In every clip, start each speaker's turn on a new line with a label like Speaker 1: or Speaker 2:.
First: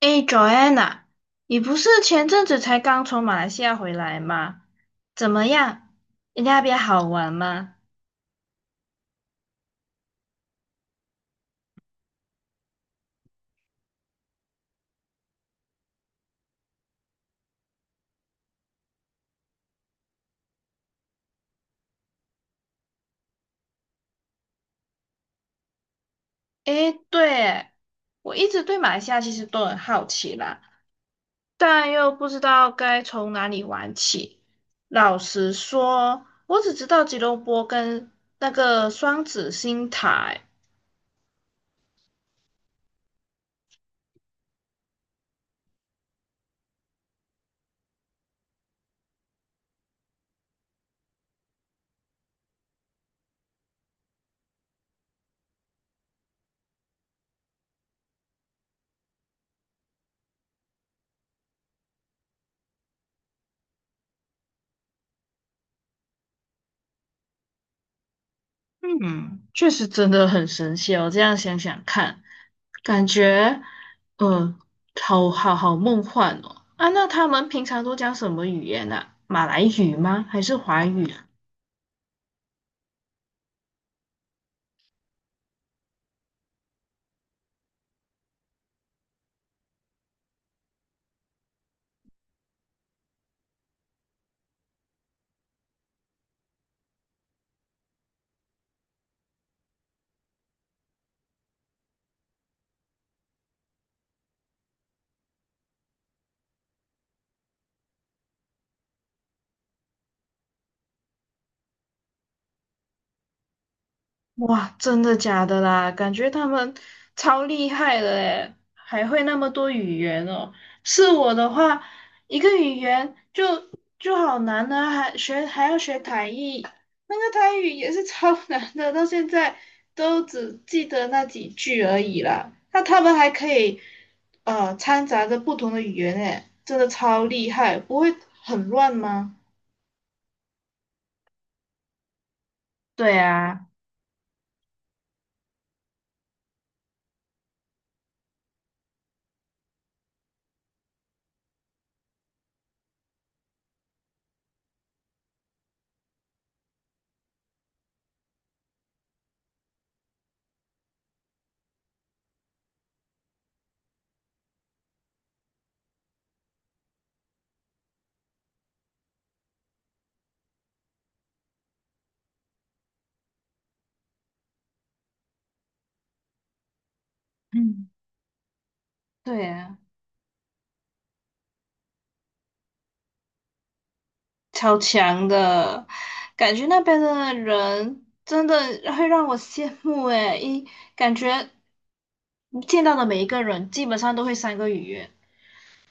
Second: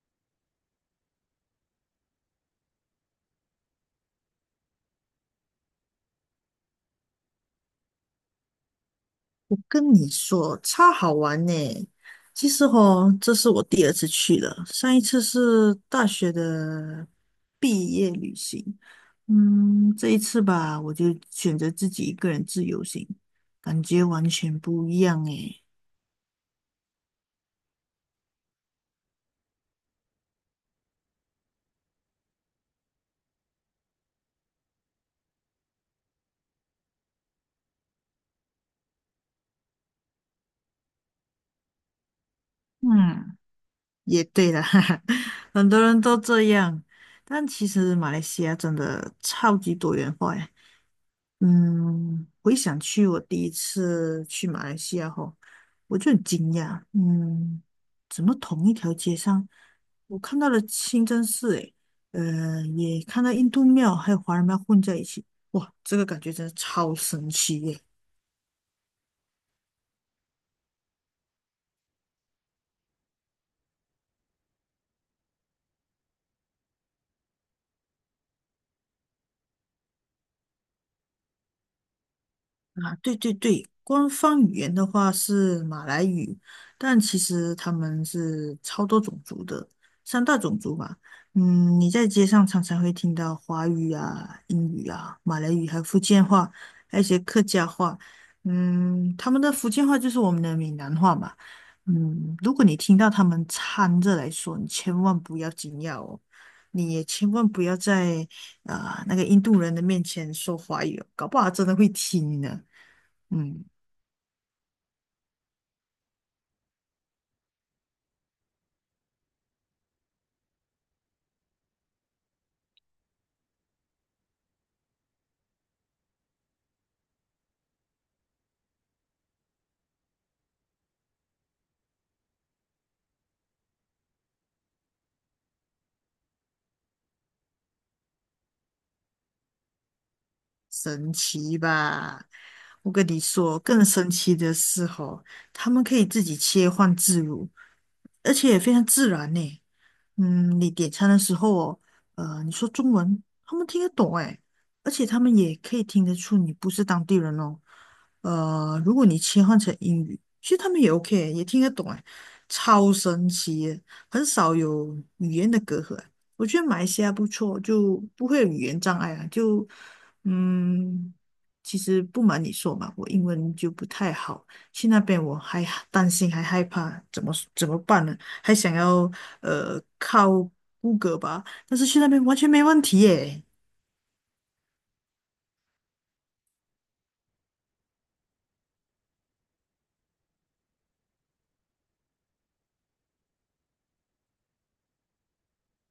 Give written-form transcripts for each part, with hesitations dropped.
Speaker 1: 诶 Joanna, 你不是前阵子才刚从马来西亚回来吗？怎么样？你那边好玩吗？
Speaker 2: 我跟你说，超好玩呢！其实哦，这是我第二次去了，上一次是大学的毕业旅行。这一次吧，我就选择自己一个人自由行，感觉完全不一样诶。
Speaker 1: 诶，对，我一直对马来西亚其实都很好奇啦，但又不知道该从哪里玩起。老实说，我只知道吉隆坡跟那个双子星塔。
Speaker 2: 嗯，也对啦，哈哈，很多人都这样，但其实马来西亚真的超级多元化呀。回想去我第一次去马来西亚后，我就很惊讶，怎么同一条街上，我看到了清真寺，诶，也看到印度庙还有华人庙混在一起，哇，这个感觉真的超神奇耶！
Speaker 1: 嗯，确实真的很神奇哦。这样想想看，感觉，呃，好梦幻哦。啊，那他们平常都讲什么语言呢、啊马来语吗？还是华语啊？
Speaker 2: 啊，对对对，官方语言的话是马来语，但其实他们是超多种族的，三大种族吧。你在街上常常会听到华语啊、英语啊、马来语，还有福建话，还有一些客家话。他们的福建话就是我们的闽南话嘛。如果你听到他们掺着来说，你千万不要惊讶哦，你也千万不要在那个印度人的面前说华语哦，搞不好他真的会听呢。嗯，
Speaker 1: 哇，真的假的啦？感觉他们超厉害的诶，还会那么多语言哦。是我的话，一个语言就好难呢，还要学台语，那个台语也是超 难的，到现在都只记得那几句而已啦。那他们还可以掺杂着不同的语言诶，真的超厉害，不会很乱吗？
Speaker 2: 神奇吧？我跟
Speaker 1: 对
Speaker 2: 你说，
Speaker 1: 啊。
Speaker 2: 更神奇的是哦，他们可以自己切换自如，而且也非常自然呢。你点餐的时候哦，你说中文，他们听得懂诶，而且他们也可以听得出你不是当地人哦。如果你切换成英语，其实他们也 OK，也听得懂诶，超神奇耶，很少有语言的隔阂。我觉得马来西亚不错，就不会有语言障碍啊。就嗯，其实不瞒你说嘛，我英文就不太好，去那边我还担心还害怕，怎么怎么
Speaker 1: 嗯，
Speaker 2: 办呢？还想要
Speaker 1: 对啊。
Speaker 2: 靠谷歌吧，但是去那边完全没问题耶。
Speaker 1: 超强的，感觉那边的人真的会让我羡慕诶，一感觉你见到的每一个人基本上都会3个语言，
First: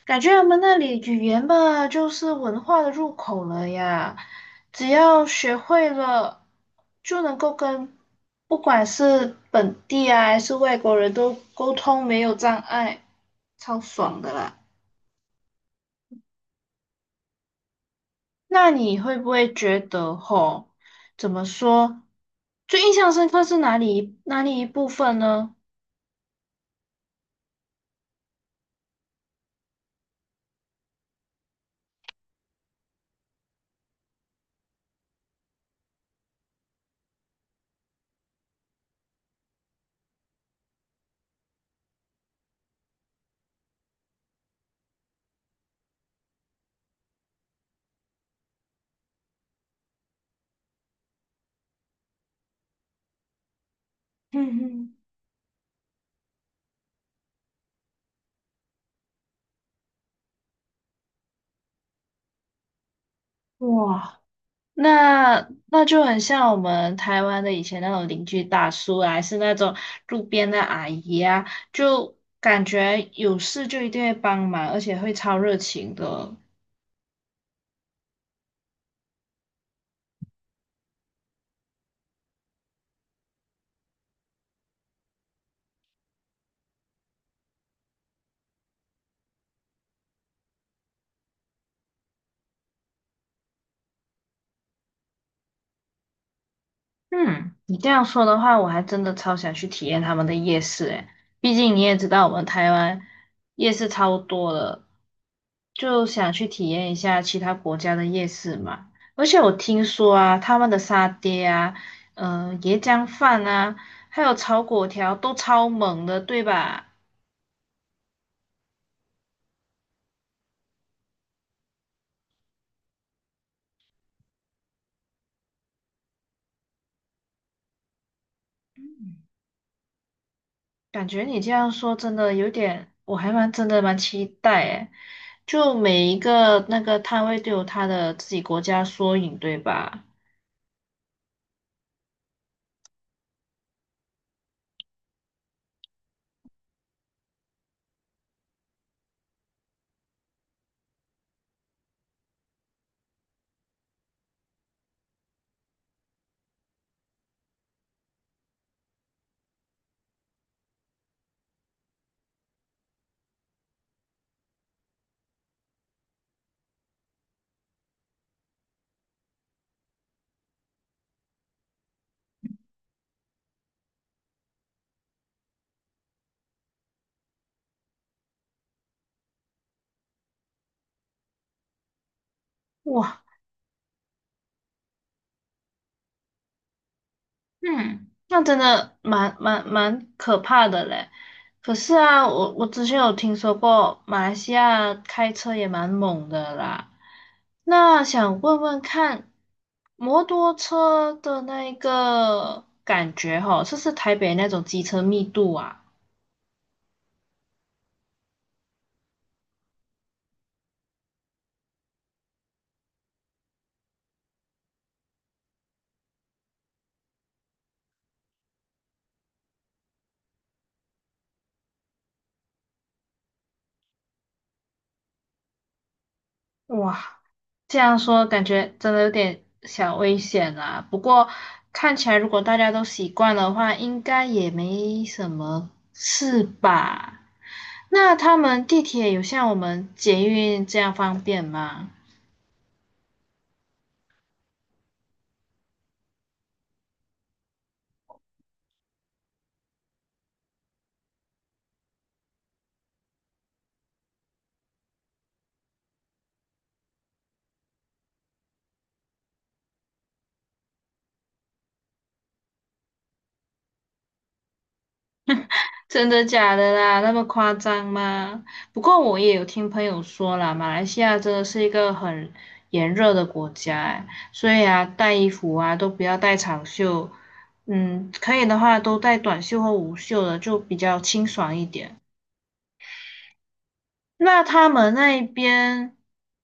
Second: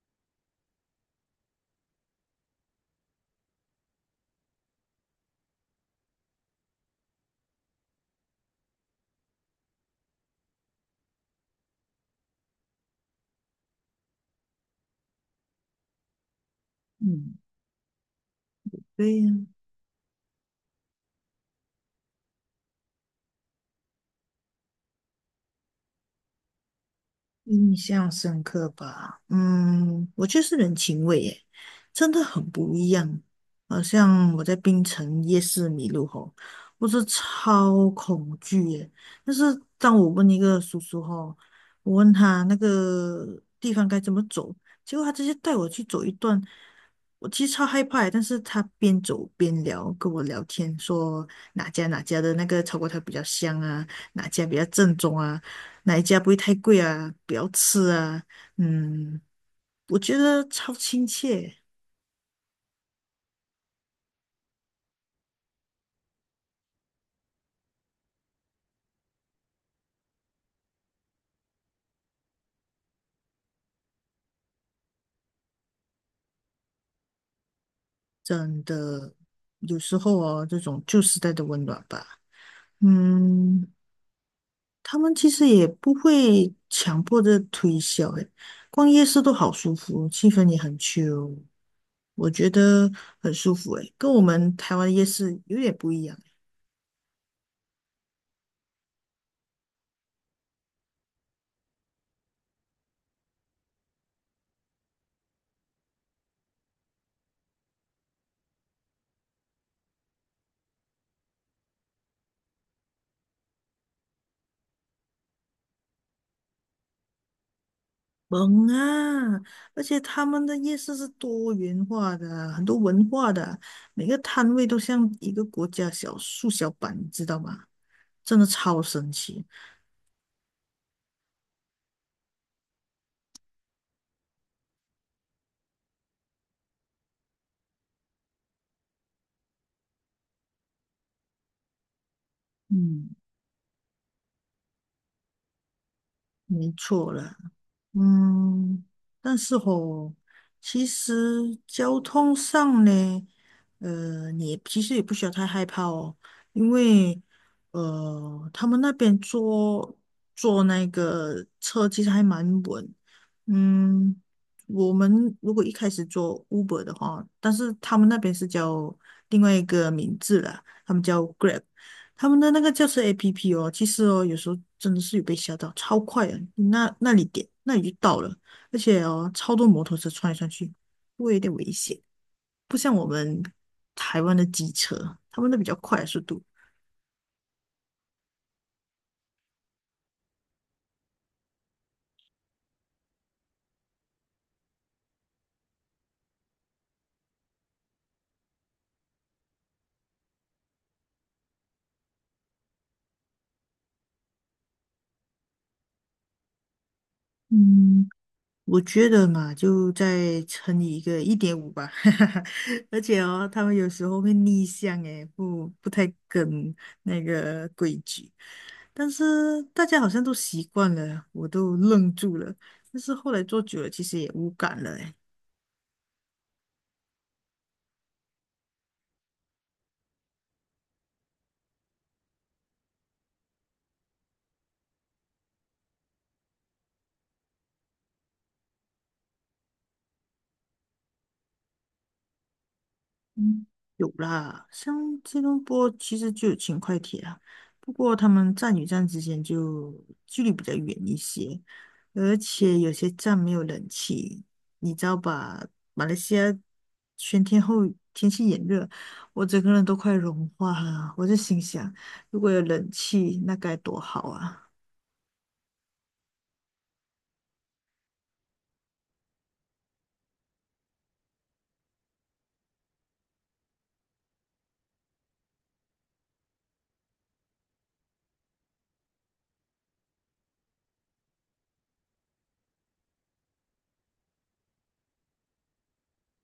Speaker 1: 感觉他们那里语言吧就是文化的入口了呀，只要学会了就能够跟不管是本地啊还是外国人都沟通没有障碍，超爽的啦。
Speaker 2: 嗯，
Speaker 1: 那你会
Speaker 2: 对
Speaker 1: 不
Speaker 2: 呀，
Speaker 1: 会觉得吼，怎么说，最印象深刻是哪里一部分呢？
Speaker 2: 印象深刻吧？嗯，我觉得是人情味耶，真的很不一样。好像我在槟城夜市迷路吼，我是超恐惧耶。但是当我问一个叔叔吼，我问他那个地方该怎么走，结果他直接带我去走一段，我其实超害怕耶，但是他边走边聊，跟我聊天，说哪家的那个炒粿条比较香啊，哪家比较
Speaker 1: 嗯
Speaker 2: 正宗啊。哪一家不会太贵啊？不要吃啊，嗯，我觉得超亲切，
Speaker 1: 哼，哇，那那就很像我们台湾的以前那种邻居大叔啊，还是那种路边的阿姨啊，就感觉有事就一定会帮忙，而且会超热情的。
Speaker 2: 真的，有时候哦，这种旧时代的温暖吧，嗯，他们其实也不会强迫的推销，诶，逛夜市都好舒服，气氛也很 chill，我觉得很舒服，诶，跟我们台湾夜市有点不一样。
Speaker 1: 嗯，你这样说的话，我还真的超想去体验他们的夜市诶，毕竟你也知道我们台湾夜市超多的，就想去体验一下其他国家的夜市嘛。而且我听说啊，他们的沙爹啊，嗯，椰浆饭啊，还有炒粿条都超猛的，对吧？
Speaker 2: 萌啊！而且他们的夜市是多元化的，很多文化的，每个摊位都像一个国家小缩小版，你知道吗？真的超神
Speaker 1: 嗯，
Speaker 2: 奇。
Speaker 1: 感觉你这样说真的有点，我真的蛮期待诶，就每一个那个摊位都有他的自己国家缩影，对吧？
Speaker 2: 嗯，没错了。嗯，但是吼，其实交通上呢，你也其实也不需要太害怕哦，因为他们那边坐那个车其实还蛮稳。嗯，我们如果一开始做 Uber 的话，但是他们那边是叫另外一个名字啦，他们叫 Grab。他们的那个轿车 APP 哦，其实哦，有时候真的是有被吓到，超快啊！你那里点，那里就到了，而且哦，超多摩托车穿来穿去，会有点危险。不像我
Speaker 1: 哇。
Speaker 2: 们台湾的机车，他们的比较快的速度。
Speaker 1: 嗯，那真的蛮可怕的嘞。可是啊，我之前有听说过马来西亚开车也蛮猛的啦。那想问问看，摩托车的那一个感觉吼，是不是台北那种机车密度啊？
Speaker 2: 嗯，我觉得嘛，就再乘以一个一点五吧。而且哦，他们有时候会逆向，诶，不太跟那个规矩。但是大家好像都习惯了，我都愣住了。但是后来做久了，其实也无感了诶。
Speaker 1: 哇，这样说感觉真的有点小危险啦。不过看起来如果大家都习惯的话，应该也没什么事吧。那他们地铁有像我们捷运这样方便吗？
Speaker 2: 嗯，有啦，像吉隆坡其实就有轻快铁啊，不过他们站与站之间就距离比较远一些，而且有些站没有冷气，你知道吧？马来西亚全天候天气炎热，我整个人都快融化了。我就心想，如果有冷气，那该多好啊！
Speaker 1: 真的假的啦？那么夸张吗？不过我也有听朋友说啦，马来西亚真的是一个很炎热的国家，哎，所以啊，带衣服啊都不要带长袖，嗯，可以的话都带短袖或无袖的，就比较清爽一点。那他们那一边，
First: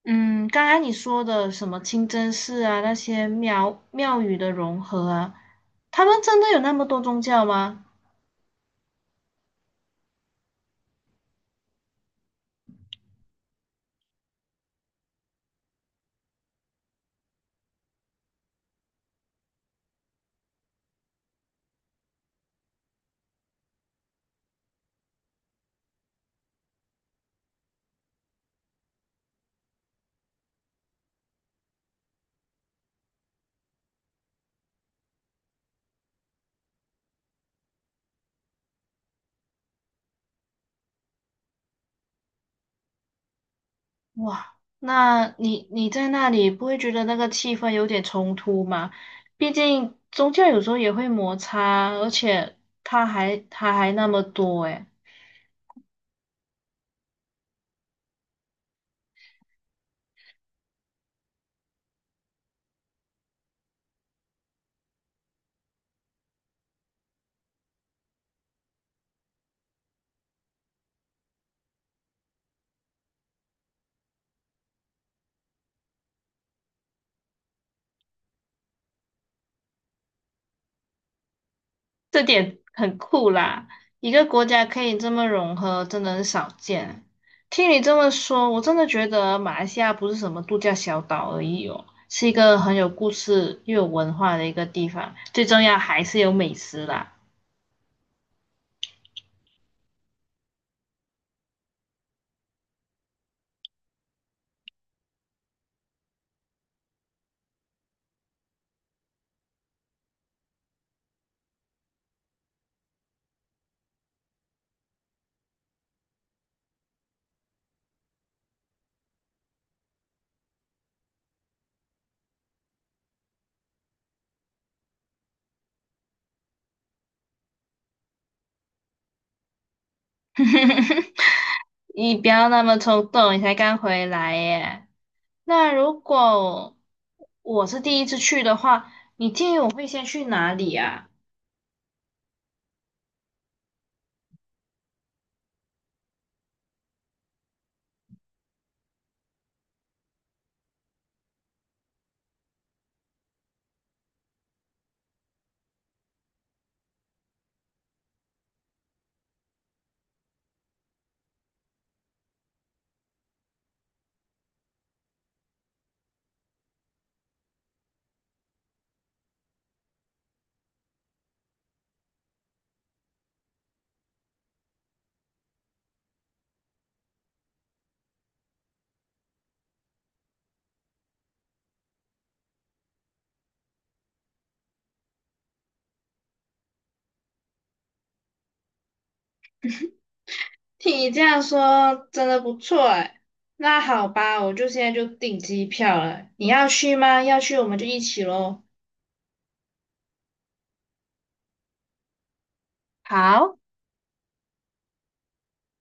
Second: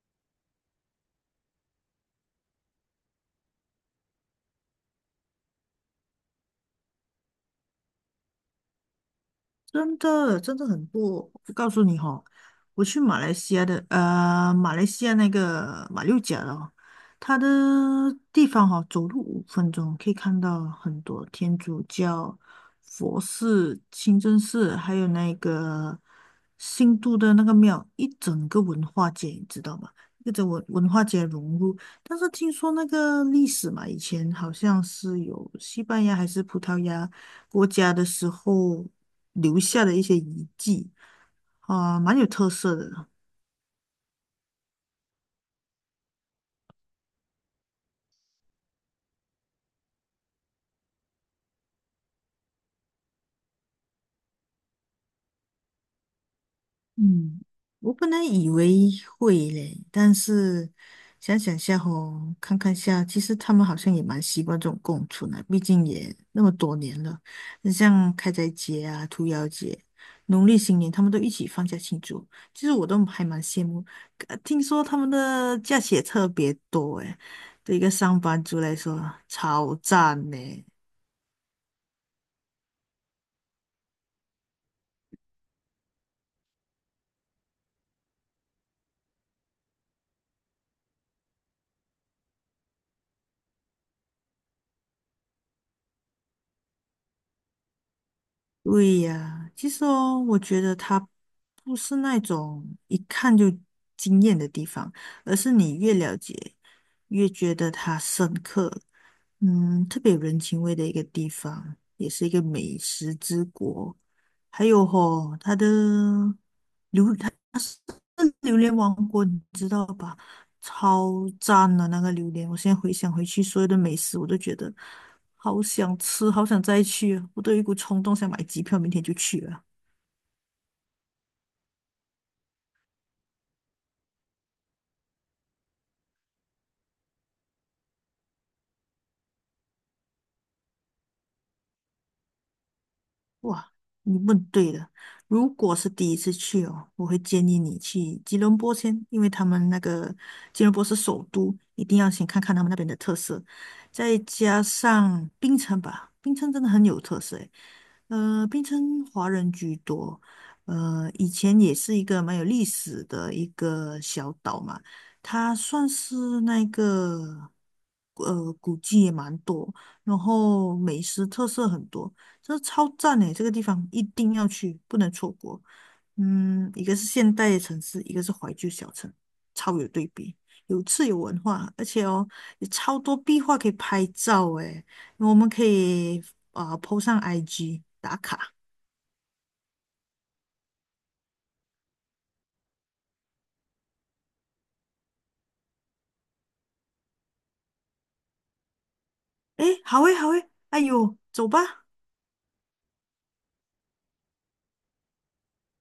Speaker 1: 嗯，刚才你说的什么清真寺啊，那些庙宇的融合啊，他们真的有那么多宗教吗？
Speaker 2: 真的真的很多。我告诉你哈、我去马来西亚的呃，马来西亚那个马六甲了，哦，它的地方哈、走路五分钟可以看到很多天主教、佛寺、清真寺，还有那个新都的那个庙，一整个文化街，你知道吗？一个文化街融入，但是听说那个历史嘛，以前好像是有西班牙还是葡萄牙。国家的时候留下的一些遗迹啊，蛮有特色的。
Speaker 1: 哇，那你在那里不会觉得那个气氛有点冲突吗？毕竟宗教有时候也会摩擦，而且他还那么多诶。
Speaker 2: 嗯，我本来以为会嘞，但是想想下吼，看看下，其实他们好像也蛮习惯这种共存的，毕竟也那么多年了。像开斋节啊、屠妖节、农历新年，他们都一起放假庆祝，其实我都还蛮羡慕。听说他们的假期也特别多诶，对一个上班族来说超赞嘞。
Speaker 1: 这点很酷啦！一个国家可以这么融合，真的很少见。听你这么说，我真的觉得马来西亚不是什么度假小岛而已哦，是一个很有故事又有文化的一个地方。最重要还是有美食啦。
Speaker 2: 对呀，其实哦，我觉得它不是那种一看就惊艳的地方，而是你越了解，越觉得它深刻。嗯，特别有人情味的一个地方，也是一个美食之国。还有吼、它的榴莲王国你知道吧？超赞的那个榴莲，我现在回想回去所有的美食，我都觉得好想吃，好想再去啊，我都有一股冲动想买机票，明天就去了。
Speaker 1: 你不要那么冲动，你才刚回来耶。那如果我是第一次去的话，你建议我会先去哪里啊？
Speaker 2: 哇，你问对了。如果是第一次去哦，我会建议你去吉隆坡先，因为他们那个吉隆坡是首都，一定要先看看他们那边的特色，再加上槟城吧，槟城真的很有特色诶。槟城华人居多，以前也是一个蛮有历史的一个小岛嘛，它算是那个古迹也蛮多，然后美食特色很多。这超赞诶，这个地方一定要去，不能错过。嗯，一个是现代的城市，一个是怀旧小城，超有对比，有趣有文化，而且哦，有超多壁画可以拍照诶，我们可以 po 上 IG 打卡。
Speaker 1: 听你这样说，真的不错哎。那好吧，我就现在就订机票了。你要去吗？要去我们就一起喽。
Speaker 2: 诶，好诶，好诶，哎呦，走吧。
Speaker 1: 好。